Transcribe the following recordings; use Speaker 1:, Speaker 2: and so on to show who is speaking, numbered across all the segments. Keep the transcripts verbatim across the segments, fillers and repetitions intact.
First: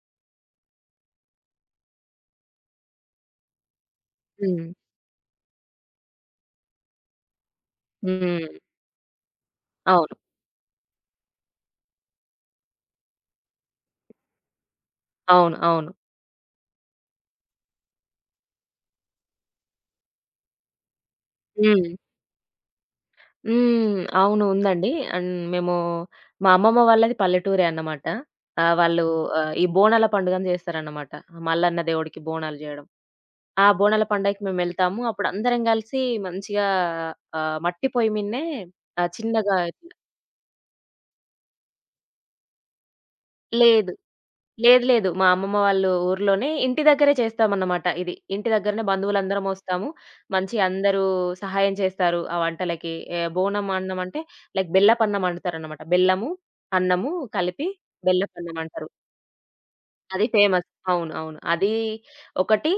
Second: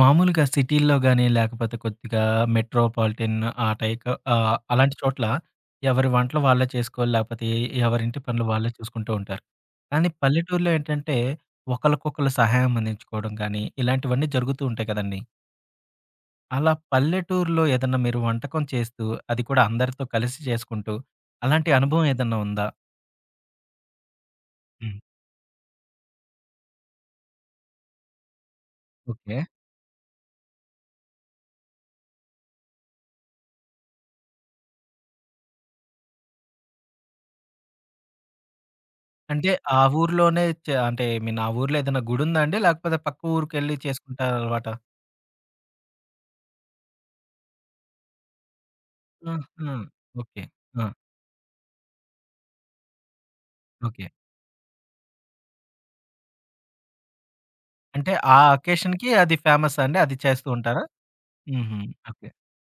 Speaker 1: మామూలుగా సిటీల్లో గాని, లేకపోతే కొద్దిగా మెట్రోపాలిటన్ ఆ టైక ఆహ్,
Speaker 2: హ్మ్.
Speaker 1: అలాంటి చోట్ల ఎవరి వంటలు వాళ్ళే చేసుకోవాలి, లేకపోతే ఎవరింటి పనులు
Speaker 2: హ్మ్.
Speaker 1: వాళ్ళే చూసుకుంటూ ఉంటారు. కానీ
Speaker 2: అవును.
Speaker 1: పల్లెటూరులో ఏంటంటే, ఒకళ్ళకొకళ్ళు సహాయం అందించుకోవడం గానీ, ఇలాంటివన్నీ జరుగుతూ ఉంటాయి కదండీ!
Speaker 2: అవును. అవును.
Speaker 1: అలా పల్లెటూరులో ఏదన్నా మీరు వంటకం చేస్తూ, అది కూడా అందరితో కలిసి చేసుకుంటూ, అలాంటి
Speaker 2: హ్మ్.
Speaker 1: అనుభవం ఏదన్నా ఉందా?
Speaker 2: హ్మ్. అవును. ఉందండి.
Speaker 1: హ్మ్.
Speaker 2: అండ్ మేము మా అమ్మమ్మ వాళ్ళది పల్లెటూరే అన్నమాట. ఆహ్, వాళ్ళు
Speaker 1: ఓకే.
Speaker 2: ఆహ్, ఈ బోనాల పండుగని జేస్తారన్నమాట. మల్లన్న దేవుడికి బోనాలు జేయడం. ఆ బోనాల పండగకి మేమెళ్తాము. అప్పుడు అందరం గలిసి మంచిగా ఆహ్, మట్టి పొయ్యి మీదనే ఆహ్,
Speaker 1: అంటే
Speaker 2: చిన్నగా.
Speaker 1: ఆ ఊర్లోనే చ అంటే ఐ మీన్ ఆ ఊర్లో ఏదైనా గుడుందా అండి? లేకపోతే పక్క ఊరికెళ్ళి
Speaker 2: లేదు.
Speaker 1: చేసుకుంటారలవాట?
Speaker 2: లేదు. లేదు. మా అమ్మమ్మ వాళ్ళు ఊర్లోనే ఇంటి దగ్గరే చేస్తామన్నమాట ఇది. ఇంటి దగ్గరనే బంధువులందరం
Speaker 1: ఆహా!
Speaker 2: ఒస్తాము.
Speaker 1: ఓకే.
Speaker 2: మంచిగా
Speaker 1: ఆ!
Speaker 2: అందరూ సహాయం చేస్తారు ఆ వంటలకి. ఆహ్, బోనం అన్నం
Speaker 1: ఓకే.
Speaker 2: అంటే లైక్ బెల్లపన్నం అండుతారన్నమాట. బెల్లము, అన్నము కలిపి
Speaker 1: అంటే ఆ
Speaker 2: బెల్లపన్నం అంటారు.
Speaker 1: అకేషన్‌కి అది ఫేమస్ అండి? అది
Speaker 2: అది
Speaker 1: చేస్తూ
Speaker 2: ఫేమస్.
Speaker 1: ఉంటారా?
Speaker 2: అవును. అవును. అది
Speaker 1: హుహు. ఓకే.
Speaker 2: ఒకటి.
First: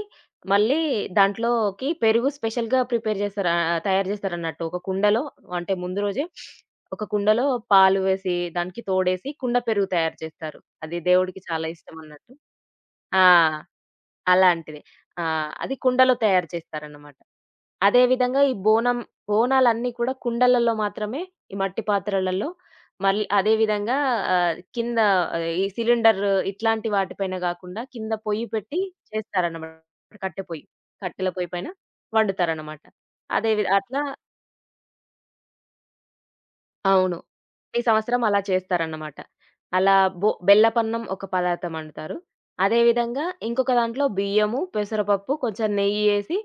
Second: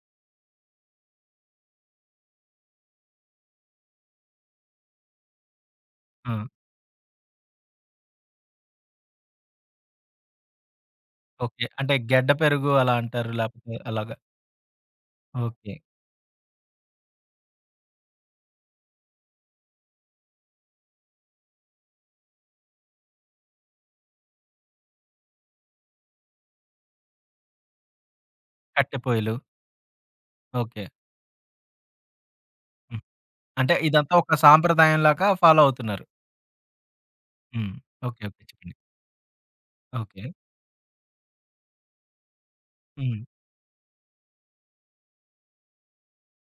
Speaker 2: మళ్ళీ దాంట్లోకి పెరుగు స్పెషల్‌గా ప్రిపేర్ చేస్తారు. ఆహ్, తయారు చేస్తారన్నట్టు. ఒక కుండలో అంటే ముందు రోజే
Speaker 1: ఆ!
Speaker 2: ఒక కుండలో పాలు వేసి, దానికి తోడేసి కుండ పెరుగు తయారు చేస్తారు. అది దేవుడికి
Speaker 1: ఓకే.
Speaker 2: చాలా
Speaker 1: అంటే గడ్డ
Speaker 2: ఇష్టమన్నట్టు.
Speaker 1: పెరుగు అలా
Speaker 2: ఆ!
Speaker 1: అంటారు. లేకపోతే అలాగా.
Speaker 2: అలాంటిది. ఆ!
Speaker 1: ఓకే.
Speaker 2: అది కుండలో తయారు చేస్తారన్నమాట. అదే విధంగా ఈ బోనం బోనాలన్నీ కూడా కుండలలో మాత్రమే, ఈ మట్టి పాత్రలలో. మళ్ళీ అదే విధంగా ఆహ్, కింద ఈ సిలిండర్ ఇట్లాంటి వాటిపైన గాకుండా కింద పొయ్యి పెట్టి
Speaker 1: కట్టె పొయ్యలు.
Speaker 2: చేస్తారన్నమాట. కట్టె పొయ్యి.
Speaker 1: ఓకే.
Speaker 2: కట్టెల పొయ్యి పైన వండుతారన్నమాట.
Speaker 1: హ్మ్.
Speaker 2: అదే వి
Speaker 1: అంటే
Speaker 2: అట్లా.
Speaker 1: ఇదంతా ఒక సాంప్రదాయంలాగా ఫాలో అవుతున్నారు.
Speaker 2: అవును.
Speaker 1: హ్మ్.
Speaker 2: ప్రతి
Speaker 1: ఓకే.
Speaker 2: సంవత్సరం అలా
Speaker 1: ఓకే. చెప్పండి.
Speaker 2: చేస్తారన్నమాట. అలా
Speaker 1: ఓకే.
Speaker 2: బొ బెల్లపన్నం ఒక పదార్థం అండుతారు. అదే
Speaker 1: హ్మ్.
Speaker 2: విధంగా ఇంకొక దాంట్లో బియ్యము, పెసరపప్పు, కొంచెం నెయ్యేసి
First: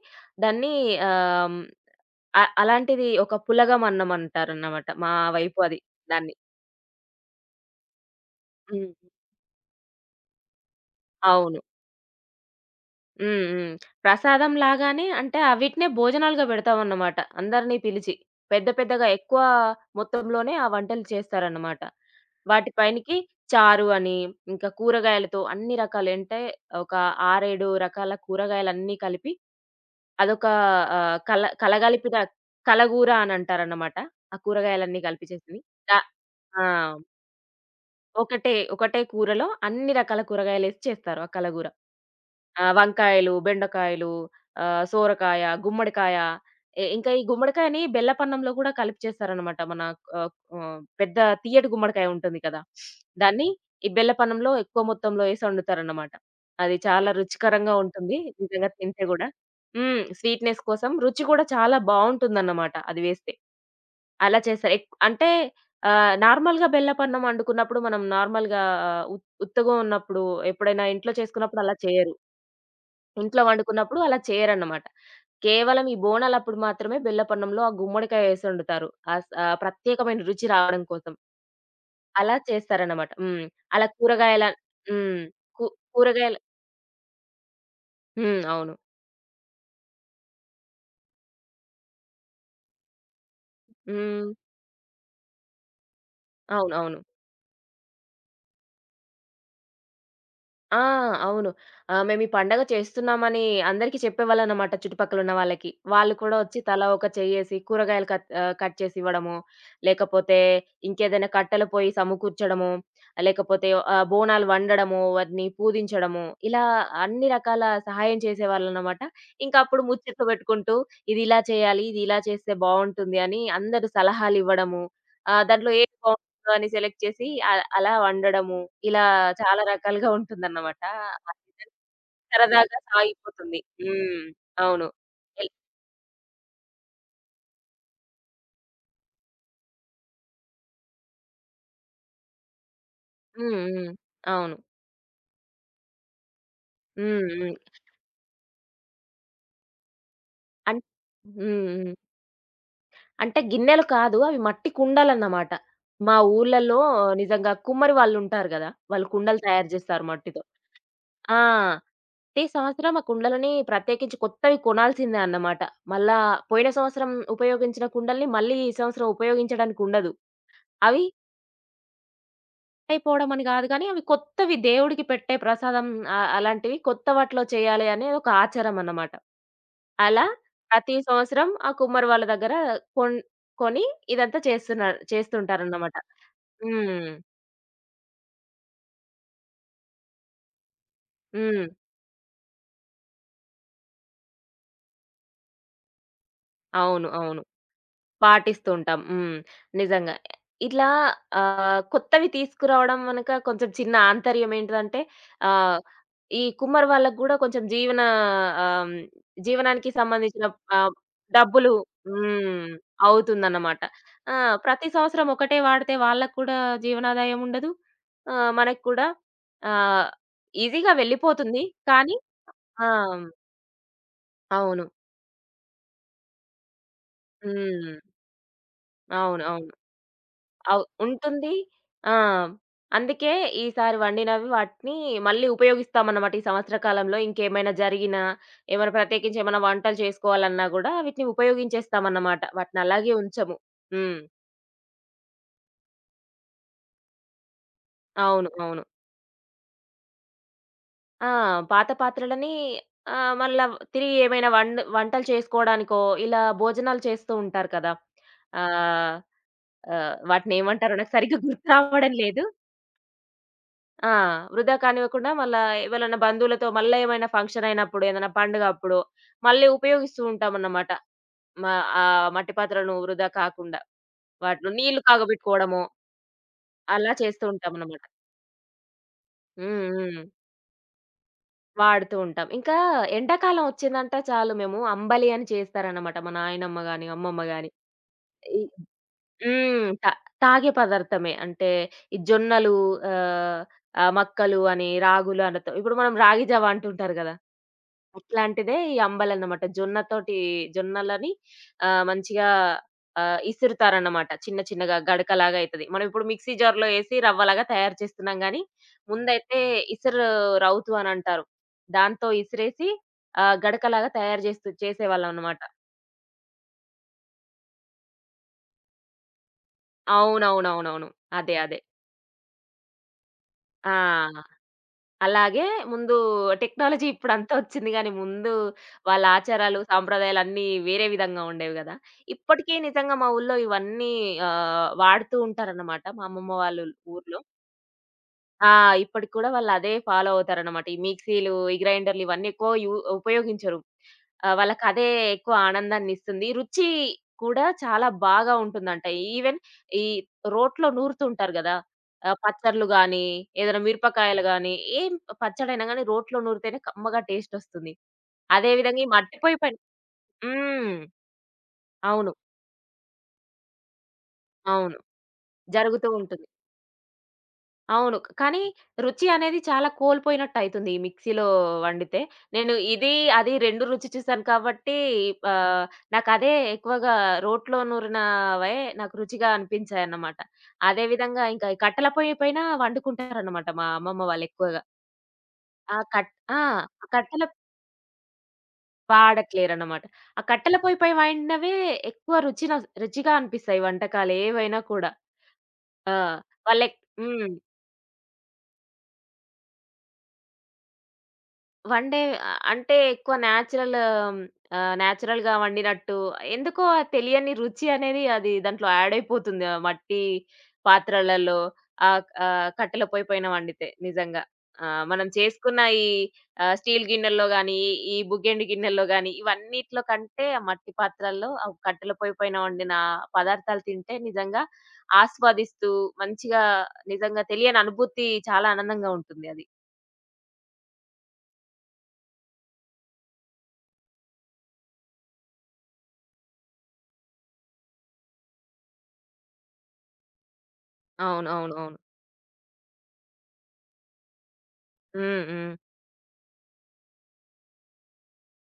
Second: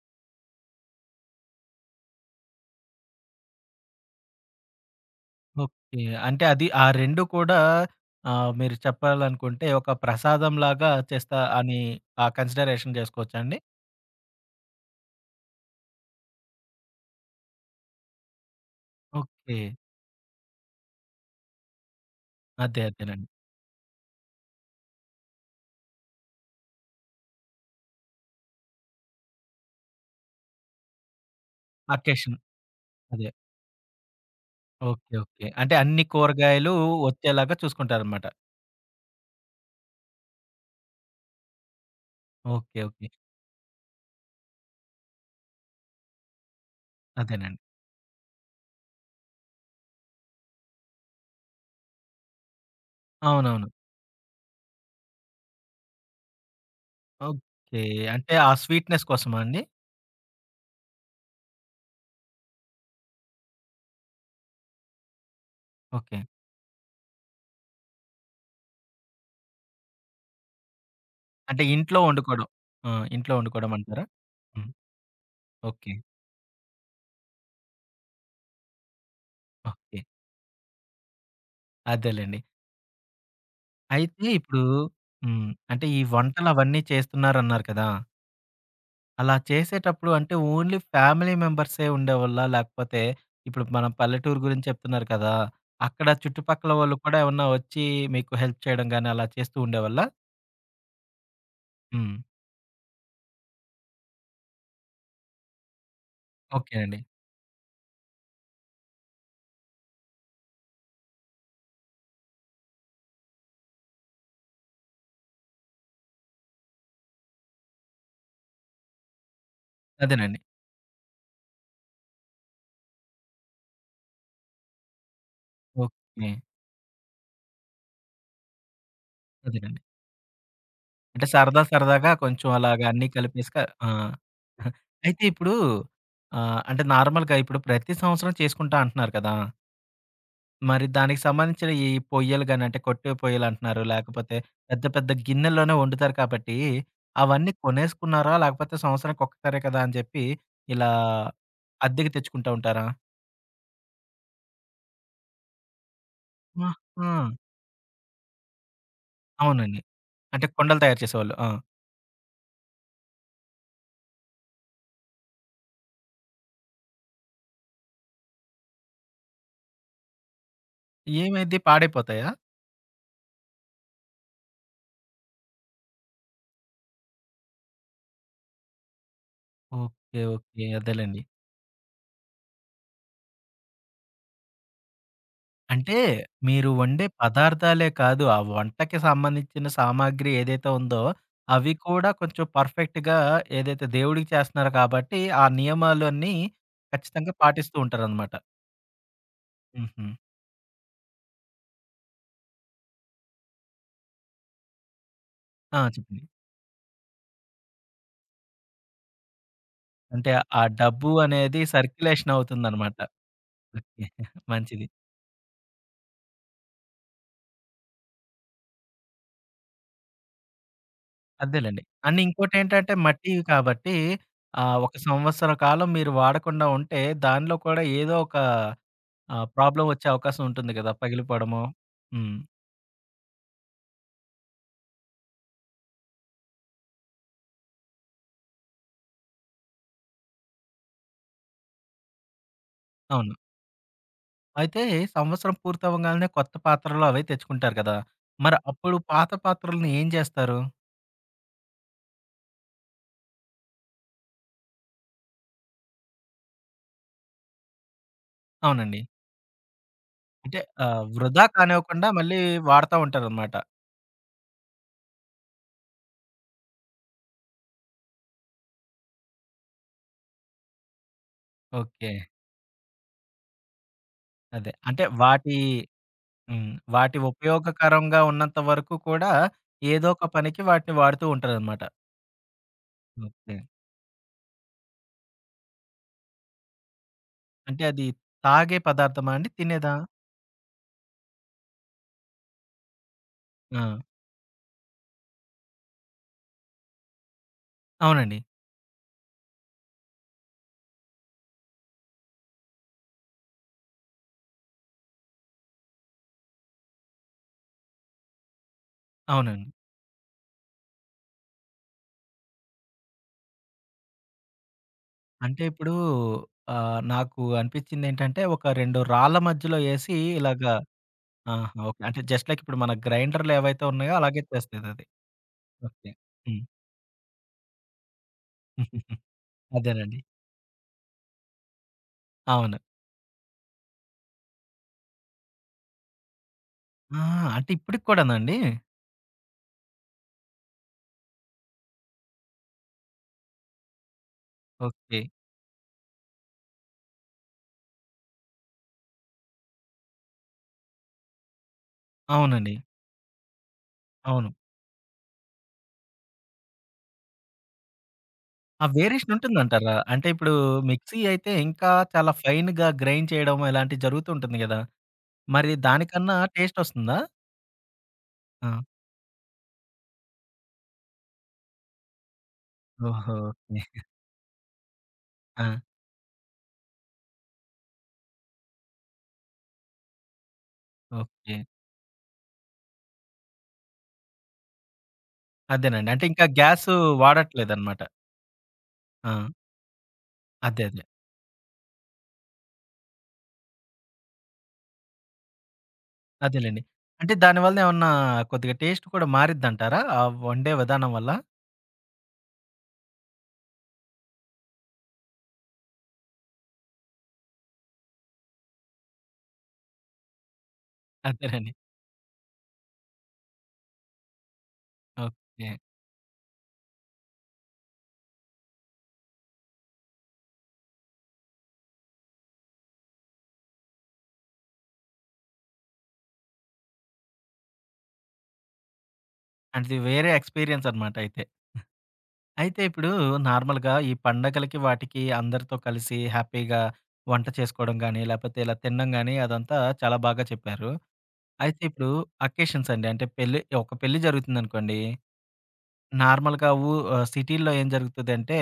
Speaker 2: దాన్ని ఆహ్, హ్మ్, అ అలాంటిది ఒక పులగం అన్నం అంటారన్నమాట. మా వైపు అది
Speaker 1: ఓకే.
Speaker 2: దాన్ని.
Speaker 1: అంటే అది ఆ రెండూ కూడా ఆహ్, మీరు
Speaker 2: హ్మ్.
Speaker 1: చెప్పాలనుకుంటే ఒక ప్రసాదంలాగా చేస్తా
Speaker 2: అవును.
Speaker 1: అని ఆ కన్సిడరేషన్ చేసుకోవచ్చా
Speaker 2: హ్మ్.
Speaker 1: అండి?
Speaker 2: హ్మ్. ప్రసాదం లాగానే అంటే అవిటినే భోజనాలుగా పెడతామన్నమాట. అందరిని పిలిచి. పెద్ద పెద్దగా ఎక్కువ
Speaker 1: ఓకే.
Speaker 2: మొత్తంలోనే ఆ వంటలు చేస్తారన్నమాట. వాటి
Speaker 1: అదే
Speaker 2: పైనికి
Speaker 1: అదేనండి.
Speaker 2: చారు అని, ఇంకా కూరగాయలతో అన్ని రకాలు అంటే ఒక ఆరు, ఏడు రకాల కూరగాయలన్నీ కలిపి అదొక ఆహ్, కల కలగలిపిన
Speaker 1: అకేషన్.
Speaker 2: కలగూర
Speaker 1: అదే.
Speaker 2: అని అంటారన్నమాట. ఆ కూరగాయలన్నీ
Speaker 1: ఓకే.
Speaker 2: కలిపి
Speaker 1: ఓకే.
Speaker 2: చేసింది.
Speaker 1: అంటే
Speaker 2: ద
Speaker 1: అన్ని
Speaker 2: ఆ!
Speaker 1: కూరగాయలు వచ్చేలాగా చూసుకుంటారనమాట.
Speaker 2: ఒకటే ఒకటే కూరలో అన్ని రకాల కూరగాయలేసి చేస్తారు ఆ కలగూర. ఆ!
Speaker 1: ఓకే. ఓకే.
Speaker 2: వంకాయలు, బెండకాయలు, ఆహ్, సోరకాయ, గుమ్మడికాయ. ఇ ఇంకా ఈ
Speaker 1: అదేనండి.
Speaker 2: గుమ్మడికాయని బెల్లపన్నంలో కూడా కలిపి చేస్తారనమాట. మన ఆహ్, ఆహ్, పెద్ద తియ్యటి గుమ్మడికాయ ఉంటుంది కదా! దాన్ని
Speaker 1: అవునవును.
Speaker 2: ఈ బెల్లపన్నంలో ఎక్కువ మొత్తంలో ఏసి వండుతారనమాట. అది చాలా రుచికరంగా
Speaker 1: ఓకే.
Speaker 2: ఉంటుంది.
Speaker 1: అంటే ఆ
Speaker 2: నిజంగా తింటే
Speaker 1: స్వీట్‌నెస్
Speaker 2: గూడా.
Speaker 1: కోసమా అండి?
Speaker 2: హ్మ్. స్వీట్‌నెస్ కోసం రుచి కూడా చాలా బావుంటుందన్నమాట అది వేస్తే. అలా చేస్తారు. ఎక్ అంటే ఆహ్,
Speaker 1: ఓకే.
Speaker 2: నార్మల్‌గా బెల్లపన్నం వండుకున్నప్పుడు మనం నార్మల్‌గా ఆహ్, ఉత్ ఉత్తగా ఉన్నప్పుడు ఎప్పుడైనా ఇంట్లో
Speaker 1: అంటే
Speaker 2: చేసుకున్నప్పుడు అలా
Speaker 1: ఇంట్లో
Speaker 2: చేయరు.
Speaker 1: వండుకోవడం. ఆ! ఇంట్లో
Speaker 2: ఇంట్లో
Speaker 1: వండుకోవడం
Speaker 2: వండుకున్నప్పుడు
Speaker 1: అంటారా?
Speaker 2: అలా
Speaker 1: హ్మ్.
Speaker 2: చేయరన్నమాట. కేవలం
Speaker 1: ఓకే.
Speaker 2: ఈ బోనాలప్పుడు మాత్రమే బెల్లపన్నంలో ఆ గుమ్మడికాయ యేసొండుతారు. ఆస్ ఆ స- ఆ
Speaker 1: ఓకే.
Speaker 2: ప్రత్యేకమైన రుచి రావడం కోసం. అలా
Speaker 1: అదేలెండి.
Speaker 2: చేస్తారన్నమాట. హ్మ్. అలా
Speaker 1: అయితే
Speaker 2: కూరగాయల.
Speaker 1: ఇప్పుడు
Speaker 2: హ్మ్.
Speaker 1: హ్మ్.
Speaker 2: కు
Speaker 1: అంటే ఈ
Speaker 2: కూరగాయల.
Speaker 1: వంటలవన్నీ చేస్తున్నారన్నారు కదా!
Speaker 2: హ్మ్. అవును.
Speaker 1: అలా చేసేటప్పుడు అంటే ఓన్లీ ఫ్యామిలీ మెంబర్సే ఉండేవాళ్ళా? లేకపోతే ఇప్పుడు మనం
Speaker 2: హ్మ్.
Speaker 1: పల్లెటూరు గురించి చెప్తున్నారు కదా! అక్కడ చుట్టుపక్కల వాళ్ళు
Speaker 2: అవునవును.
Speaker 1: కూడా ఏమన్నా వచ్చి మీకు హెల్ప్ చేయడం గాని అలా చేస్తూ ఉండేవాళ్ళా?
Speaker 2: ఆ! అవును. ఆహ్,
Speaker 1: హ్మ్.
Speaker 2: మేమీ పండగ చేస్తున్నామని అందరికీ చెప్పేవాళ్ళనమాట చుట్టుపక్కలున్న వాళ్ళకి. వాళ్ళు కూడా వచ్చి
Speaker 1: ఓకే
Speaker 2: తలా
Speaker 1: అండి.
Speaker 2: ఒక చెయ్యేసి కూరగాయలు కట్ ఆహ్, కట్ చేసివ్వడము, లేకపోతే ఇంకేదైనా కట్టెల పొయ్యి సమకూర్చడము, లేకపోతే ఆహ్, బోనాలు వండడము, వాటిని పూజించడము, ఇలా అన్ని రకాల సహాయం చేసేవాళ్ళనమాట. ఇంకా అప్పుడు ముచ్చట్లు
Speaker 1: అదేనండి.
Speaker 2: పెట్టుకుంటూ, ఇది ఇలా చేయాలి, ఇది ఇలా చేస్తే బావుంటుంది అని అందరూ సలహాలివ్వడము, ఆహ్, దాంట్లో ఏది
Speaker 1: ఓకే.
Speaker 2: బావుం అని సెలెక్ట్ చేసి అ అలా వండడము. ఇలా చాలా
Speaker 1: అదేనండి.
Speaker 2: రకాలుగా ఉంటుందన్నమాట.
Speaker 1: అంటే సరదా
Speaker 2: అది
Speaker 1: సరదాగా కొంచెం
Speaker 2: సరదాగా
Speaker 1: అలాగా అన్నీ కలిపేసి క
Speaker 2: సాగిపోతుంది.
Speaker 1: ఆ!
Speaker 2: హ్మ్. అవును.
Speaker 1: అయితే
Speaker 2: ఎల్
Speaker 1: ఇప్పుడు ఆహ్, అంటే నార్మల్‌గా ఇప్పుడు ప్రతి సంవత్సరం చేసుకుంటా అంటున్నారు కదా! మరి దానికి సంబంధించిన ఈ పొయ్యలు గాని, అంటే కొట్టే పొయ్యలు
Speaker 2: హ్మ్.
Speaker 1: అంటున్నారు.
Speaker 2: హ్మ్.
Speaker 1: లేకపోతే
Speaker 2: అవును.
Speaker 1: పెద్ద పెద్ద గిన్నెల్లోనే వండుతారు కాబట్టి,
Speaker 2: హ్మ్.
Speaker 1: అవన్నీ
Speaker 2: హ్మ్.
Speaker 1: కొనేసుకున్నారా? లేకపోతే సంవత్సరానికి ఒక్కసారే కదా అని చెప్పి,
Speaker 2: అన్
Speaker 1: ఇలా
Speaker 2: హ్మ్. హ్మ్.
Speaker 1: అద్దెకి తెచ్చుకుంటా ఉంటారా?
Speaker 2: అంటే గిన్నెలు కాదు, అవి మట్టి కుండలన్నమాట. మా ఊర్లలో
Speaker 1: ఆహా!
Speaker 2: నిజంగా కుమ్మరి వాళ్ళుంటారు గదా! వాళ్ళు కుండలు తయారు
Speaker 1: అవునండి.
Speaker 2: జేస్తారు మట్టితో.
Speaker 1: అంటే కుండలు తయారు చేసేవాళ్ళు.
Speaker 2: ఆ!
Speaker 1: ఆ!
Speaker 2: ప్రతి సంవత్సరం ఆ కుండలని ప్రత్యేకించి కొత్తవి కొనాల్సిందే అన్నమాట. మళ్ళా పోయిన సంవత్సరం ఉపయోగించిన కుండల్ని మళ్ళీ ఈ సంవత్సరం ఉపయోగించడానికి ఉండదు. అవి
Speaker 1: ఏమైద్ది? పాడైపోతాయా?
Speaker 2: అయిపోవడం అని గాదు గానీ, అవి కొత్తవి దేవుడికి పెట్టే ప్రసాదం. ఆహ్, అలాంటివి కొత్త వాటిలో చేయాలి అనే ఒక ఆచారం అన్నమాట.
Speaker 1: ఓకే.
Speaker 2: అలా
Speaker 1: ఓకే.
Speaker 2: ప్రతి
Speaker 1: అదేలెండి.
Speaker 2: సంవత్సరం ఆ కుమ్మరి వాళ్ళ దగ్గర కొన్ కొని ఇదంతా చేస్తున్నారు చేస్తుంటారన్నమాట.
Speaker 1: అంటే మీరు వండే
Speaker 2: హ్మ్.
Speaker 1: పదార్థాలే కాదు, ఆ వంటకి సంబంధించిన సామాగ్రి ఏదైతే ఉందో,
Speaker 2: హ్మ్.
Speaker 1: అవి కూడా కొంచెం పర్ఫెక్ట్‌గా ఏదైతే దేవుడికి చేస్తున్నారు కాబట్టి, ఆ నియమాలన్నీ
Speaker 2: అవును.
Speaker 1: ఖచ్చితంగా
Speaker 2: అవును.
Speaker 1: పాటిస్తూ ఉంటారనమాట.
Speaker 2: పాటిస్తూ ఉంటాం. హ్మ్.
Speaker 1: హుహు.
Speaker 2: నిజంగా. ఇట్లా ఆహ్, కొత్తవి తీసుకురావడం వెనక కొంచెం చిన్న ఆంతర్యం ఏంటిదంటే ఆహ్,
Speaker 1: ఆ! చెప్పండి.
Speaker 2: ఈ కుమ్మరి వాళ్ళకి గూడా కొంచెం జీవన ఆహ్, హ్మ్, జీవనానికి
Speaker 1: అంటే
Speaker 2: సంబంధించిన
Speaker 1: ఆ
Speaker 2: ఆహ్,
Speaker 1: డబ్బు అనేది
Speaker 2: డబ్బులు.
Speaker 1: సర్క్యులేషన్
Speaker 2: హ్మ్.
Speaker 1: అవుతుందనమాట.
Speaker 2: అవుతుందన్నమాట.
Speaker 1: ఓకే.
Speaker 2: ఆ!
Speaker 1: మంచిది.
Speaker 2: ప్రతి సంవత్సరం ఒకటే వాడితే వాళ్ళకి కూడా జీవనాదాయం ఉండదు. ఆహ్, మనకి కూడా ఆహ్, ఈజీగా వెళ్ళిపోతుంది.
Speaker 1: అదేలెండి.
Speaker 2: కానీ
Speaker 1: అండ్
Speaker 2: ఆ!
Speaker 1: ఇంకోటేంటంటే మట్టివి కాబట్టి, ఆహ్,
Speaker 2: అవును.
Speaker 1: ఒక సంవత్సర కాలం మీరు వాడకుండా ఉంటే, దానిలో కూడా
Speaker 2: హ్మ్.
Speaker 1: ఏదో ఒక
Speaker 2: అవును.
Speaker 1: ఆహ్,
Speaker 2: అవును.
Speaker 1: ప్రాబ్లమ్ వచ్చే అవకాశం ఉంటుంది
Speaker 2: అవ్
Speaker 1: కదా!
Speaker 2: ఉంటుంది.
Speaker 1: పగిలిపోవడమో.
Speaker 2: ఆ!
Speaker 1: హ్మ్.
Speaker 2: అందుకే ఈసారి వండినవి వాటిని మళ్ళీ ఉపయోగిస్తామన్నమాట. ఈ సంవత్సర కాలంలో ఇంకేమైనా జరిగినా, ఏమైనా ప్రత్యేకించి ఏమైనా వంటలు చేసుకోవాలన్నా గూడా వీటిని ఉపయోగించేస్తామన్నమాట. వాటిని అలాగే
Speaker 1: అవును.
Speaker 2: ఉంచము. హ్మ్.
Speaker 1: అయితే సంవత్సరం పూర్తవ్వంగాల్నే కొత్త పాత్రలు అవే తెచ్చుకుంటారు కదా!
Speaker 2: అవును.
Speaker 1: మరి
Speaker 2: అవును.
Speaker 1: అప్పుడు పాత పాత్రలని ఏం చేస్తారు?
Speaker 2: ఆ! పాత పాత్రలని ఆహ్, మళ్ళా తిరిగి ఏమైనా వండ్ వంటలు చేసుకోవడానికో, ఇలా భోజనాలు చేస్తూ ఉంటారు కదా!
Speaker 1: అవునండి.
Speaker 2: ఆహ్, ఆహ్,
Speaker 1: అంటే
Speaker 2: వాటినేమంటారో
Speaker 1: ఆహ్,
Speaker 2: నాకు సరిగ్గా
Speaker 1: వృధా
Speaker 2: గుర్తు
Speaker 1: కానివ్వకుండా
Speaker 2: రావడం
Speaker 1: మళ్ళీ
Speaker 2: లేదు.
Speaker 1: వాడతా ఉంటారనమాట.
Speaker 2: ఆ! వృధా కానివ్వకుండా మళ్ళా ఎవలన్నా బంధువులతో మళ్ళా ఏమైనా ఫంక్షన్ అయినప్పుడు, ఏదైనా పండుగ అప్పుడు మళ్ళీ ఉపయోగిస్తూ ఉంటామన్నమాట. మ ఆ
Speaker 1: ఓకే.
Speaker 2: మట్టి పాత్రలను వృధా కాకుండా వాటిలో
Speaker 1: అదే.
Speaker 2: నీళ్లు
Speaker 1: అంటే వాటి
Speaker 2: కాగబెట్టుకోవడము,
Speaker 1: హ్మ్.
Speaker 2: అలా
Speaker 1: వాటి
Speaker 2: చేస్తూ ఉంటామన్నమాట.
Speaker 1: ఉపయోగకరంగా ఉన్నంత వరకు కూడా
Speaker 2: హ్మ్.
Speaker 1: ఏదో ఒక
Speaker 2: హ్మ్.
Speaker 1: పనికి వాటిని వాడుతూ ఉంటారనమాట.
Speaker 2: వాడుతూ ఉంటాం. ఇంకా
Speaker 1: ఓకే.
Speaker 2: ఎండాకాలం ఒచ్చిందంటే చాలు మేము అంబలి అని చేస్తారన్నమాట. మా నాయనమ్మ గాని, అమ్మమ్మ గాని.
Speaker 1: అంటే అది
Speaker 2: ఈ
Speaker 1: తాగే పదార్థమా అండి?
Speaker 2: హ్మ్.
Speaker 1: తినేదా?
Speaker 2: తా తాగే పదార్థమే. అంటే ఈ జొన్నలు ఆహ్,
Speaker 1: ఆ!
Speaker 2: ఆహ్, మక్కలు అని, రాగులు అనతో ఇప్పుడు మనం రాగి జావ అంటుంటారు గదా!
Speaker 1: అవునండి.
Speaker 2: అట్లాంటిదే ఈ అంబలన్నమాట. జొన్నతోటి జొన్నలని ఆహ్, మంచిగా ఆహ్, ఇసురుతారన్నమాట. చిన్న చిన్నగా గడకలాగా అయితది. మనం ఇప్పుడు మిక్సీ జార్‌లో ఏసి రవ్వలాగా తయారు చేస్తున్నాం గానీ, ముందైతే
Speaker 1: అవునండి.
Speaker 2: ఇసరు రౌతు అనంటారు. దాంతో ఇసిరేసి ఆహ్, గడకలాగా తయారు చేస్తూ చేసేవాళ్ళమన్నమాట.
Speaker 1: అంటే ఇప్పుడు ఆహ్, నాకు అనిపించిందేంటంటే ఒక రెండు రాళ్ళ మధ్యలో ఏసి ఇలాగ
Speaker 2: అవునవునవునవును. అదే.
Speaker 1: ఆహా!
Speaker 2: అదే.
Speaker 1: ఓకే. అంటే జస్ట్ లైక్ ఇప్పుడు మన గ్రైండర్‌లు ఏవైతే
Speaker 2: ఆ!
Speaker 1: ఉన్నాయో అలాగే చేస్తదది.
Speaker 2: అలాగే
Speaker 1: ఓకే.
Speaker 2: ముందు.
Speaker 1: హ్మ్.
Speaker 2: టెక్నాలజీ ఇప్పుడంతా ఒచ్చింది గానీ, ముందు వాళ్ళ ఆచారాలు,
Speaker 1: అదేనండి.
Speaker 2: సాంప్రదాయాలన్నీ వేరే విధంగా ఉండేవి గదా! ఇప్పటికీ
Speaker 1: అవును.
Speaker 2: నిజంగా మా ఊళ్ళో ఇవన్నీ ఆహ్, వాడుతూ ఉంటారన్నమాట. మా అమ్మమ్మ వాళ్ళ
Speaker 1: ఆ!
Speaker 2: ఊర్లో.
Speaker 1: అంటే ఇప్పటికి కూడానండి?
Speaker 2: ఆ! ఇప్పటికి కూడా వాళ్ళదే ఫాలో అవుతారనమాట. ఈ మిక్సీలు, ఈ గ్రైండర్‌లు ఇవన్నీ ఎక్కువ యూ ఉపయోగించరు. ఆహ్, వాళ్ళకదే
Speaker 1: ఓకే.
Speaker 2: ఎక్కువ ఆనందాన్నిస్తుంది. రుచి కూడా చాలా బాగా ఉంటుందంట. ఈవెన్ ఈ రోట్లో నూరుతుంటారు గదా! ఆహ్,
Speaker 1: అవునండి.
Speaker 2: పచ్చళ్ళు గానీ, ఏదైనా మిరపకాయలు
Speaker 1: అవును.
Speaker 2: గానీ, ఏం పచ్చడైనా గానీ రోట్లో నూరితేనే కమ్మగా టేస్టొస్తుంది. అదే
Speaker 1: ఆ
Speaker 2: విధంగా ఈ
Speaker 1: వేరియేషన్
Speaker 2: మట్టిపోయి పైన.
Speaker 1: ఉంటుందంటారా? అంటే ఇప్పుడు
Speaker 2: హ్మ్.
Speaker 1: మిక్సీ అయితే ఇంకా చాలా
Speaker 2: అవును.
Speaker 1: ఫైన్‌గా గ్రైండ్ చేయడం ఇలాంటివి జరుగుతూ ఉంటుంది గదా!
Speaker 2: అవును.
Speaker 1: మరి
Speaker 2: జరుగుతూ
Speaker 1: దానికన్నా
Speaker 2: ఉంటుంది.
Speaker 1: టేస్ట్ వస్తుందా?
Speaker 2: అవును. కానీ
Speaker 1: ఆ!
Speaker 2: రుచి అనేది చాలా కోల్పోయినట్టయితుంది ఈ మిక్సీలో వండితే. నేను ఇది,
Speaker 1: ఓహో!
Speaker 2: అది రెండు
Speaker 1: ఓకే.
Speaker 2: రుచి చూసాను కాబట్టి
Speaker 1: ఆ!
Speaker 2: ఆహ్, నాకదే ఎక్కువగా రోట్లో నూరినవే నాకు రుచిగా అనిపించాయన్నమాట. అదే విధంగా
Speaker 1: ఓకే.
Speaker 2: ఇంకా ఈ కట్టెల పొయ్యి పైన వండుకుంటారన్నమాట మా అమ్మమ్మ వాళ్ళెక్కువగా. ఆ
Speaker 1: అదేనండి. అంటే
Speaker 2: కట్
Speaker 1: ఇంకా
Speaker 2: ఆ!
Speaker 1: గ్యాసు
Speaker 2: ఆ కట్టెల
Speaker 1: వాడట్లేదనమాట. ఆ!
Speaker 2: వాడట్లేరన్నమాట. ఆ కట్టెల
Speaker 1: అదే.
Speaker 2: పొయ్యి
Speaker 1: అదే.
Speaker 2: పై వండినవే ఎక్కువ రుచిన రుచిగా అనిపిస్తాయి వంటకాలేవైనా కూడా. ఆ!
Speaker 1: అదేలెండి.
Speaker 2: వాళ్ళెక్
Speaker 1: అంటే
Speaker 2: హ్మ్.
Speaker 1: దానివల్ల ఏమన్నా కొద్దిగా టేస్ట్ కూడా మారిద్దంటారా? ఆ వండే విధానం వల్ల?
Speaker 2: వన్ డే ఆహ్, అంటే ఎక్కువ నేచురల్ ఆహ్, నేచురల్‌గా వండినట్టు ఎందుకో ఆ తెలియని రుచి అనేది అది దాంట్లో యాడ్ అయిపోతుంది. ఆ మట్టి పాత్రలలో
Speaker 1: అదేనండి.
Speaker 2: ఆహ్, ఆహ్, కట్టెల పొయ్యి పైన వండితే నిజంగా. ఆహ్, మనం
Speaker 1: ఓకే.
Speaker 2: చేసుకున్న ఈ ఆహ్, స్టీల్ గిన్నెల్లో గాని, ఈ బుగ్గెండు గిన్నెల్లో గాని ఇవన్నిట్లో కంటే ఆ మట్టి పాత్రల్లో ఆ కట్టెల పొయ్యి పైన వండిన పదార్థాలు తింటే నిజంగా ఆస్వాదిస్తూ మంచిగా నిజంగా తెలియని అనుభూతి చాలా ఆనందంగా ఉంటుంది అది.
Speaker 1: అంటే ఇది వేరే ఎక్స్‌పీరియన్స్ అనమాట అయితే. అయితే ఇప్పుడు నార్మల్‌గా ఈ పండగలకి వాటికి అందరితో కలిసి హ్యాపీగా వంట చేసుకోవడం గాని, లేపోతే ఇలా తినడం గాని అదంతా చాలా బాగా చెప్పారు.
Speaker 2: అవును. అవును.
Speaker 1: అయితే
Speaker 2: అవును.
Speaker 1: ఇప్పుడు అకేషన్స్ అండి. అంటే పెళ్లి ఒక పెళ్లి జరుగుతుందనుకోండి
Speaker 2: హ్మ్. హ్మ్.
Speaker 1: నార్మల్‌గా ఊ ఆహ్, సిటీ‌ల్లో ఏం జరుగుతదంటే,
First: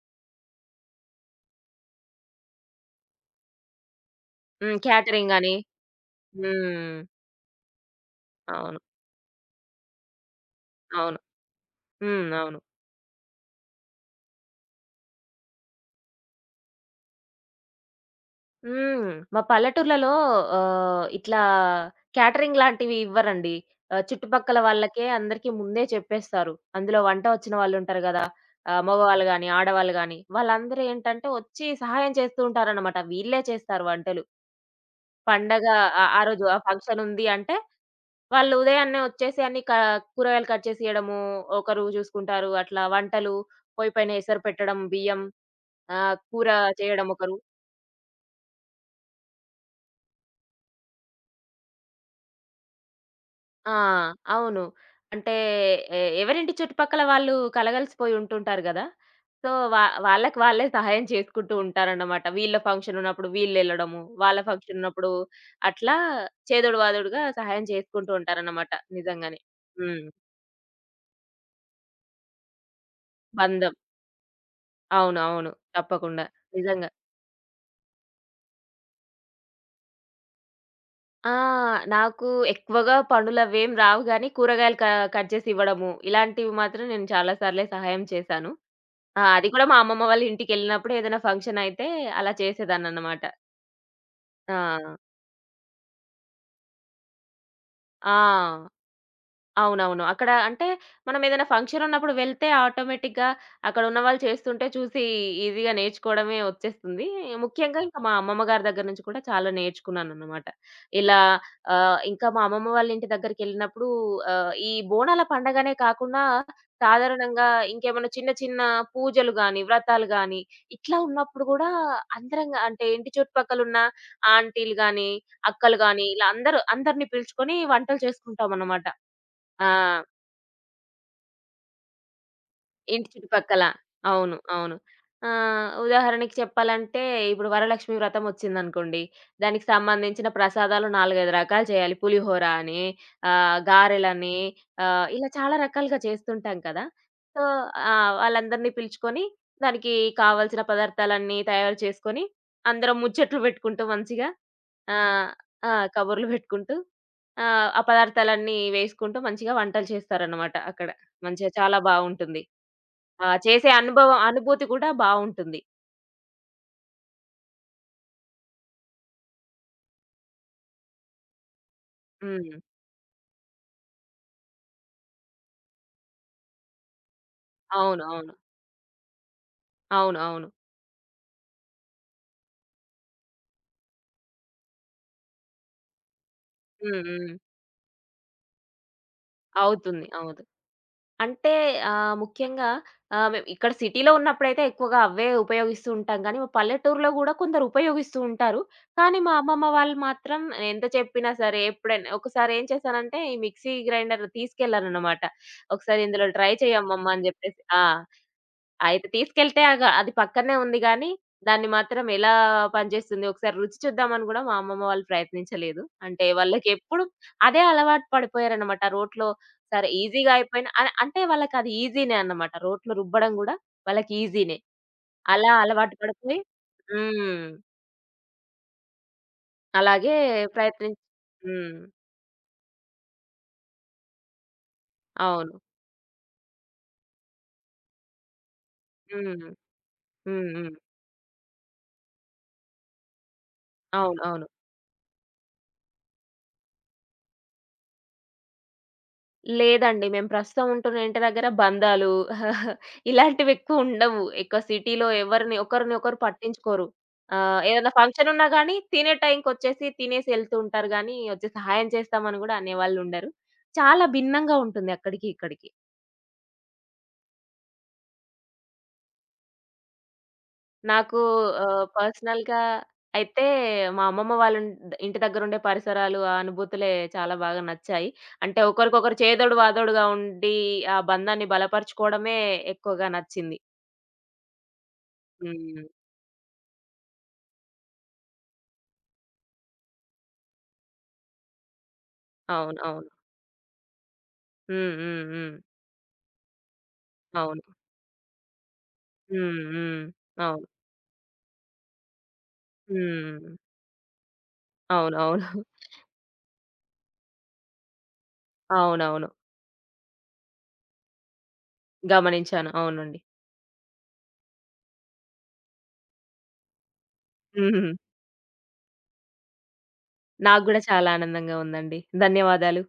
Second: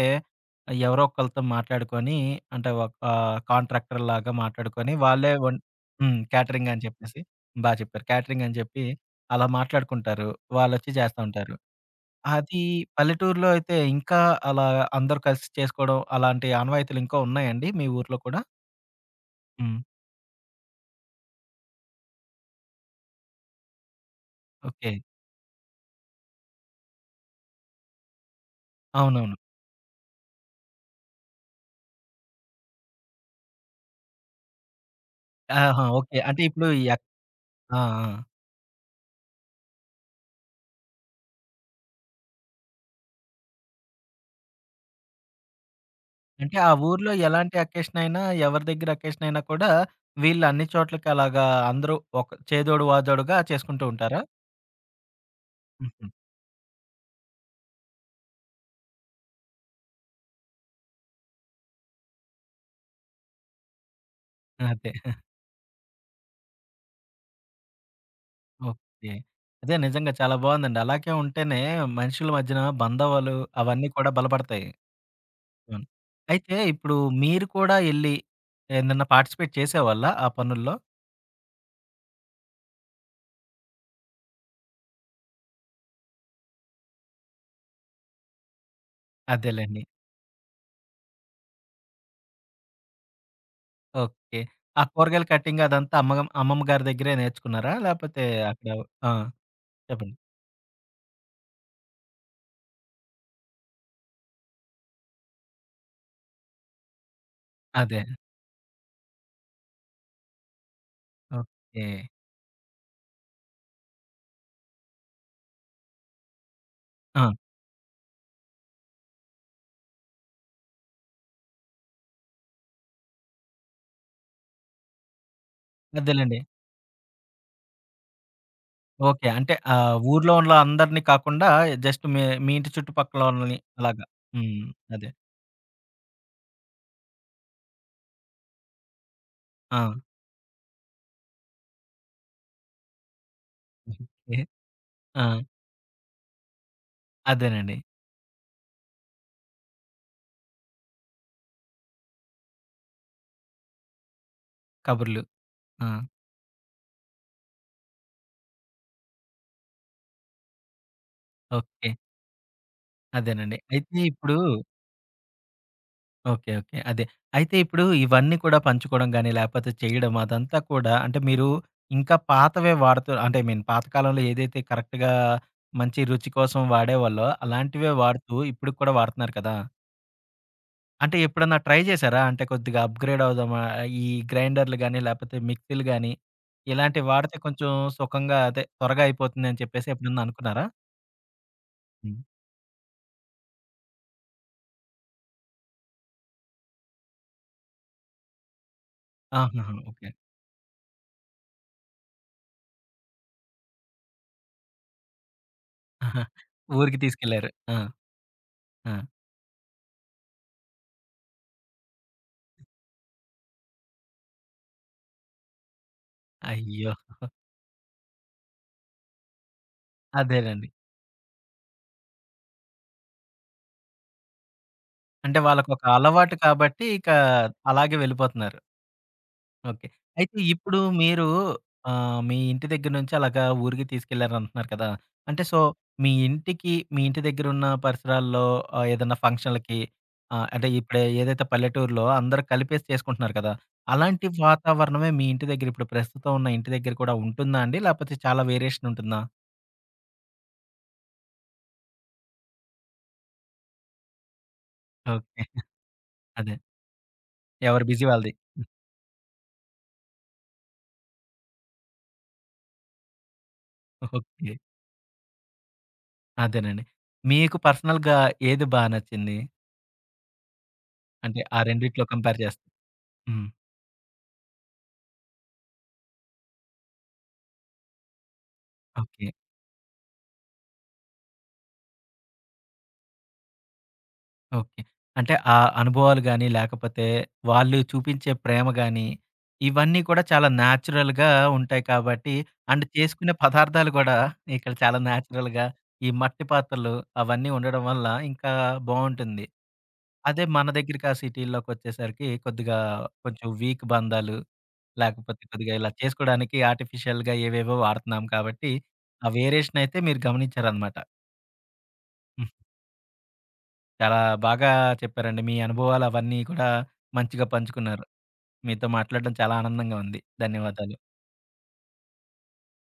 Speaker 1: ఎవరో ఒకళ్ళతో మాట్లాడుకొని అంటే ఒక ఆహ్, కాంట్రాక్టర్‌లాగా
Speaker 2: హ్మ్.
Speaker 1: మాట్లాడుకొని వాళ్ళే
Speaker 2: క్యాటరింగ్
Speaker 1: వం
Speaker 2: అని.
Speaker 1: హ్మ్. క్యాటరింగ్
Speaker 2: హ్మ్.
Speaker 1: అని చెప్పేసి బా చెప్పారు. క్యాటరింగ్ అని
Speaker 2: అవును.
Speaker 1: చెప్పి అలా మాట్లాడుకుంటారు. వాళ్ళొచ్చి
Speaker 2: అవును.
Speaker 1: చేస్తా ఉంటారు.
Speaker 2: హ్మ్. అవును.
Speaker 1: అది పల్లెటూరులో అయితే ఇంకా అలా అందరూ కలిసి చేసుకోవడం అలాంటి ఆనవాయితీలు ఇంకా ఉన్నాయండి మీ ఊర్లో కూడా?
Speaker 2: హ్మ్. మా
Speaker 1: హ్మ్.
Speaker 2: పల్లెటూర్లలో ఆహ్, ఇట్లా క్యాటరింగ్ లాంటివి ఇవ్వరండి. ఆహ్, చుట్టుపక్కల
Speaker 1: ఓకే.
Speaker 2: వాళ్ళకే అందరికీ ముందే చెప్పేస్తారు. అందులో వంట వచ్చిన వాళ్ళుంటారు గదా! ఆహ్, మగవాళ్ళు
Speaker 1: అవునవును.
Speaker 2: గాని, ఆడవాళ్ళు గాని వాళ్ళందరూ ఏంటంటే వచ్చి సహాయం చేస్తూ ఉంటారనమాట. వీళ్ళే చేస్తారు వంటలు. పండగ
Speaker 1: ఆహా!
Speaker 2: ఆ
Speaker 1: ఓకే.
Speaker 2: ఆ
Speaker 1: అంటే
Speaker 2: రోజు ఆ
Speaker 1: ఇప్పుడు
Speaker 2: ఫంక్షన్
Speaker 1: ఎక్
Speaker 2: ఉంది అంటే
Speaker 1: ఆ! ఆ!
Speaker 2: వాళ్ళు ఉదయాన్నే వచ్చేసి అన్ని క కూరగాయలు కట్ చేసియడము, ఒకరు చూసుకుంటారు. అట్లా వంటలు, పొయ్యి పైన ఎసరు పెట్టడం, బియ్యం. ఆ! కూర
Speaker 1: అంటే ఆ
Speaker 2: చేయడం
Speaker 1: ఊర్లో
Speaker 2: ఒకరు.
Speaker 1: ఎలాంటి అకేషన్ అయినా, ఎవరి దగ్గర అకేషన్ అయినా కూడా వీళ్ళు అన్ని చోట్లకి అలాగా అందరూ ఒక చేదోడు వాదోడుగా
Speaker 2: ఆ!
Speaker 1: చేసుకుంటూ ఉంటారా?
Speaker 2: అవును. అంటే ఎ
Speaker 1: హుహు.
Speaker 2: ఎవరింటి చుట్టుపక్కల వాళ్ళు కలగలిసిపోయి ఉంటుంటారు గదా! సో, వా వాళ్ళకి వాళ్ళే సహాయం చేసుకుంటూ ఉంటారన్నమాట. వీళ్ళ ఫంక్షన్ ఉన్నప్పుడు వీళ్ళెళ్ళడము, వాళ్ళ ఫంక్షన్
Speaker 1: అదే.
Speaker 2: ఉన్నప్పుడు అట్లా చేదోడు వాదోడుగా సహాయం చేసుకుంటూ ఉంటారన్నమాట
Speaker 1: ఓకే.
Speaker 2: నిజంగానే.
Speaker 1: అదే
Speaker 2: హ్మ్.
Speaker 1: నిజంగా చాలా బావుందండి. అలాగే ఉంటేనే మనుషుల మధ్యన బంధవాలు
Speaker 2: బంధం.
Speaker 1: అవన్నీ కూడా బలపడతాయి.
Speaker 2: అవును. అవును.
Speaker 1: అవును.
Speaker 2: తప్పకుండా.
Speaker 1: అయితే
Speaker 2: నిజంగా.
Speaker 1: ఇప్పుడు మీరు కూడా ఎళ్లి ఏదన్నా పార్టిసిపేట్ చేసేవాళ్ళా ఆ పనుల్లో?
Speaker 2: ఆ! నాకు ఎక్కువగా పనులవేం రావు గానీ కూరగాయలు క కట్ చేసి ఇవ్వడము, ఇలాంటివి మాత్రం నేను చాలా సార్లే సహాయం చేశాను. ఆ! అది కూడా మా
Speaker 1: అదేలెండి.
Speaker 2: అమ్మమ్మ వాళ్ళ ఇంటికెళ్ళినప్పుడు ఏదైనా ఫంక్షన్ అయితే అలా చేసేదాన్ననమాట.
Speaker 1: ఓకే. ఆ
Speaker 2: ఆ!
Speaker 1: కూరగాయల కటింగ్ అదంతా అమ్మగం అమ్మమ్మ గారి దగ్గరే నేర్చుకున్నారా?
Speaker 2: ఆ!
Speaker 1: లేపోతే అక్కడ ఆ!
Speaker 2: అవునవును.
Speaker 1: చెప్పండి.
Speaker 2: అక్కడ అంటే, మనం ఏదైనా ఫంక్షన్ ఉన్నప్పుడు వెళ్తే ఆటోమేటిక్‌గా అక్కడ ఉన్నవాళ్ళు చేస్తుంటే చూసి ఈజీగా నేర్చుకోవడమే వచ్చేస్తుంది. ముఖ్యంగా ఇంకా
Speaker 1: అదే.
Speaker 2: మా అమ్మమ్మ గారి దగ్గర నుంచి కూడా చాలా నేర్చుకున్నానన్నమాట. ఇలా
Speaker 1: ఓకే.
Speaker 2: ఆహ్, ఇంకా మా అమ్మమ్మ వాళ్ళ ఇంటి దగ్గరికెళ్ళినప్పుడు ఆహ్, ఈ బోనాల పండగనే కాకుండా
Speaker 1: ఆ!
Speaker 2: సాధారణంగా ఇంకేమైనా చిన్న చిన్న పూజలు గాని, వ్రతాలు గాని ఇట్లా ఉన్నప్పుడు గూడా అందరం గా- అంటే ఇంటి చుట్టుపక్కలున్న ఆంటీలు గాని, అక్కలు గాని ఇలా
Speaker 1: అదేలెండి.
Speaker 2: అందరూ అందరిని పిలుచుకొని వంటలు చేసుకుంటామన్నమాట.
Speaker 1: ఓకే. అంటే ఆహ్,
Speaker 2: ఆ!
Speaker 1: ఊర్లో ఉన్న అందరిని కాకుండా జస్ట్ మీ మీ ఇంటి
Speaker 2: ఇంటి
Speaker 1: చుట్టుపక్కలోళ్ళని
Speaker 2: చుట్టుపక్కల.
Speaker 1: అలాగా.
Speaker 2: అవును.
Speaker 1: హ్మ్.
Speaker 2: అవును.
Speaker 1: అదే.
Speaker 2: ఆహ్, ఉదాహరణకి చెప్పాలంటే ఇప్పుడు వరలక్ష్మి వ్రతం వచ్చిందనుకోండి. దానికి
Speaker 1: ఆ!
Speaker 2: సంబంధించిన ప్రసాదాలు నాలుగు, ఐదు రకాలు చేయాలి. పులిహోర అని, ఆహ్, గారెలని,
Speaker 1: ఓకే.
Speaker 2: ఆహ్,
Speaker 1: ఆ!
Speaker 2: ఇలా చాలా రకాలుగా చేస్తుంటాం కదా! సో,
Speaker 1: అదేనండి.
Speaker 2: ఆహ్, వాళ్ళందరిని పిలుచుకొని దానికి కావాల్సిన పదార్థాలన్నీ తయారు చేసుకొని అందరం ముచ్చట్లు పెట్టుకుంటూ మంచిగా
Speaker 1: కబుర్లు.
Speaker 2: ఆహ్, ఆ!
Speaker 1: ఆ!
Speaker 2: కబుర్లు పెట్టుకుంటూ ఆహ్, ఆ పదార్థాలన్నీ వేసుకుంటూ మంచిగా వంటలు చేస్తారన్నమాట అక్కడ. మంచిగా చాలా
Speaker 1: ఓకే.
Speaker 2: బావుంటుంది. ఆ!
Speaker 1: అదేనండి.
Speaker 2: చేసే
Speaker 1: అయితే
Speaker 2: అనుభవం
Speaker 1: ఇప్పుడు
Speaker 2: అనుభూతి కూడా బావుంటుంది.
Speaker 1: ఓకే. ఓకే. అదే. అయితే ఇప్పుడు ఇవన్నీ కూడా పంచుకోవడం గాని, లేకపోతే చేయడం అదంతా కూడా అంటే మీరు ఇంకా
Speaker 2: హ్మ్.
Speaker 1: పాతవే వాడుతూ అంటే ఐ మీన్ పాతకాలంలో ఏదైతే కరెక్ట్‌గా మంచి రుచి కోసం వాడేవాళ్ళో అలాంటివే
Speaker 2: అవును. అవును.
Speaker 1: వాడుతూ ఇప్పటికి కూడా వాడుతున్నారు కదా!
Speaker 2: అవును. అవును.
Speaker 1: అంటే ఎప్పుడన్నా ట్రై చేశారా? అంటే కొద్దిగా అప్‌గ్రేడ్ అవుదామా? ఈ గ్రైండర్‌లు గాని, లేపోతే మిక్సీలు గాని,
Speaker 2: హ్మ్.
Speaker 1: ఇలాంటివి
Speaker 2: హ్మ్.
Speaker 1: వాడితే కొంచెం సుఖంగా అదే త్వరగా అయిపోతుందని చెప్పేసి
Speaker 2: అవుతుంది.
Speaker 1: ఎప్పుడన్నా
Speaker 2: అవును.
Speaker 1: అనుకున్నారా?
Speaker 2: అంటే ఆహ్,
Speaker 1: హ్మ్.
Speaker 2: ముఖ్యంగా ఆహ్, మేము ఇక్కడ సిటీలో ఉన్నప్పుడైతే ఎక్కువగా అవే ఉపయోగిస్తూ ఉంటాం గానీ, మా పల్లెటూరులో గూడా కొందరు ఉపయోగిస్తూ ఉంటారు. కానీ, మా అమ్మమ్మ
Speaker 1: ఆహాహా!
Speaker 2: వాళ్ళు
Speaker 1: ఓకే.
Speaker 2: మాత్రం ఎంత చెప్పినా సరే, ఎప్పుడైనా ఒకసారి ఏం చేశానంటే, ఈ మిక్సీ గ్రైండర్ తీసుకెళ్ళానన్నమాట. "ఒకసారి
Speaker 1: ఆహా.
Speaker 2: ఇందులో ట్రై
Speaker 1: ఊరికి
Speaker 2: చెయ్యమ్మమ్మ" అని
Speaker 1: తీసుకెళ్లారు.
Speaker 2: జెప్పేసి.
Speaker 1: ఆ!
Speaker 2: ఆ!
Speaker 1: ఆ!
Speaker 2: అయితే తీసుకెళ్తే అగ అది పక్కనే ఉంది గానీ, దాన్ని మాత్రం ఎలా పనిచేస్తుంది ఒకసారి రుచి చూద్దామని గూడా మా అమ్మమ్మ వాళ్ళు ప్రయత్నించలేదు. అంటే
Speaker 1: అయ్యో!
Speaker 2: వాళ్ళకెప్పుడు అదే అలవాటు పడిపోయారనమాట. రోట్లో సరే ఈజీగా అయిపోయిన
Speaker 1: అదేనండి.
Speaker 2: అ అంటే వాళ్ళకది ఈజీనే అన్నమాట. రోట్లో రుబ్బడం గూడా వాళ్ళకి ఈజీనే.
Speaker 1: అంటే
Speaker 2: అలా
Speaker 1: వాళ్ళకొక
Speaker 2: అలవాటు
Speaker 1: అలవాటు
Speaker 2: పడిపోయి.
Speaker 1: కాబట్టి ఇక
Speaker 2: హ్మ్.
Speaker 1: అలాగే వెళ్ళిపోతున్నారు. ఓకే.
Speaker 2: అలాగే
Speaker 1: అయితే ఇప్పుడు
Speaker 2: ప్రయత్నిం
Speaker 1: మీరు
Speaker 2: హ్మ్.
Speaker 1: ఆహ్, మీ ఇంటి దగ్గర నుంచి అలాగా ఊరికి తీసుకెళ్లారంటున్నారు కదా! అంటే
Speaker 2: అవును.
Speaker 1: సో, మీ ఇంటికి మీ ఇంటి దగ్గరున్న పరిసరాల్లో ఆహ్, ఏదన్నా
Speaker 2: హ్మ్.
Speaker 1: ఫంక్షన్‌లకి ఆహ్,
Speaker 2: హ్మ్.
Speaker 1: అంటే
Speaker 2: హ్మ్.
Speaker 1: ఇప్పుడు ఏదైతే పల్లెటూరులో అందరూ కలిపేసి చేసుకుంటున్నారు కదా!
Speaker 2: అవును.
Speaker 1: అలాంటి
Speaker 2: అవును.
Speaker 1: వాతావరణమే మీ ఇంటి దగ్గర ఇప్పుడు ప్రస్తుతం ఉన్న ఇంటి దగ్గర కూడా ఉంటుందా అండి? లేకపోతే చాలా వేరియేషన్ ఉంటుందా?
Speaker 2: లేదండి. మేము ప్రస్తుతం ఉంటున్న ఇంటి దగ్గర బంధాలు ఇలాంటివెక్కువుండవు. ఎక్కువ ఉండవు. ఎక్కువ సిటీలో
Speaker 1: ఓకే.
Speaker 2: ఎవరిని ఒకరిని ఒకరు
Speaker 1: అదే.
Speaker 2: పట్టించుకోరు. ఆహ్,
Speaker 1: ఎవరి
Speaker 2: ఏదైనా
Speaker 1: బిజీ
Speaker 2: ఫంక్షన్
Speaker 1: వాళ్ళది.
Speaker 2: ఉన్నా గానీ, తినే టైంకొచ్చేసి తినేసి ఎళ్తూ ఉంటారు గానీ, వచ్చి సహాయం చేస్తామని గూడా అనేవాళ్ళుండరు. చాలా
Speaker 1: ఓకే.
Speaker 2: భిన్నంగా ఉంటుంది అక్కడికి, ఇక్కడికి.
Speaker 1: అదేనండి. మీకు పర్సనల్‌గా ఏది బా నచ్చింది?
Speaker 2: నాకు
Speaker 1: అంటే ఆ
Speaker 2: ఆహ్,
Speaker 1: రెండిట్లో కంపేర్
Speaker 2: పర్సనల్‌గా
Speaker 1: చేస్తే?
Speaker 2: అయితే
Speaker 1: హ్మ్.
Speaker 2: మా అమ్మమ్మ వాళ్ళ ఇన్ ఇంటి దగ్గరుండే పరిసరాలు, ఆ అనుభూతులే చాలా బాగా నచ్చాయి. అంటే ఒకరికొకరు
Speaker 1: ఓకే.
Speaker 2: చేదోడు వాదోడుగా ఉండి, ఆ బంధాన్ని బలపరుచుకోవడమే ఎక్కువగా నచ్చింది.
Speaker 1: ఓకే. అంటే ఆ
Speaker 2: హ్మ్.
Speaker 1: అనుభవాలు గాని, లేకపోతే వాళ్ళు చూపించే ప్రేమ గాని, ఇవన్నీ కూడా చాలా న్యాచురల్‌గా ఉంటాయి కాబట్టి,
Speaker 2: అవును.
Speaker 1: అండ్
Speaker 2: అవును.
Speaker 1: చేసుకునే పదార్థాలు కూడా ఇక్కడ
Speaker 2: హ్మ్.
Speaker 1: చాలా
Speaker 2: హ్మ్. హ్మ్.
Speaker 1: న్యాచురల్‌గా ఈ మట్టి పాత్రలు అవన్నీ
Speaker 2: అవును.
Speaker 1: ఉండడం వల్ల ఇంకా బావుంటుంది.
Speaker 2: హ్మ్. హ్మ్.
Speaker 1: అదే మన
Speaker 2: అవును.
Speaker 1: దగ్గరికి ఆ సిటీల్లోకొచ్చేసరికి కొద్దిగా కొంచెం
Speaker 2: హ్మ్.
Speaker 1: వీక్ బంధాలు, లేకపోతే
Speaker 2: అవునవును.
Speaker 1: కొద్దిగా ఇలా చేసుకోడానికి ఆర్టిఫిషియల్‌గా ఏవేవో వాడుతున్నాం కాబట్టి, ఆ
Speaker 2: అవునవును.
Speaker 1: వేరియేషన్ అయితే మీరు గమనించారనమాట.
Speaker 2: గమనించాను. అవునండి.
Speaker 1: చాలా బాగా చెప్పారండి. మీ అనుభవాలు అవన్నీ కూడా మంచిగా
Speaker 2: హ్మ్.
Speaker 1: పంచుకున్నారు. మీతో మాట్లాడడం చాలా ఆనందంగా ఉంది.
Speaker 2: నాకు గూడా
Speaker 1: ధన్యవాదాలు.
Speaker 2: చాలా ఆనందంగా ఉందండి. ధన్యవాదాలు.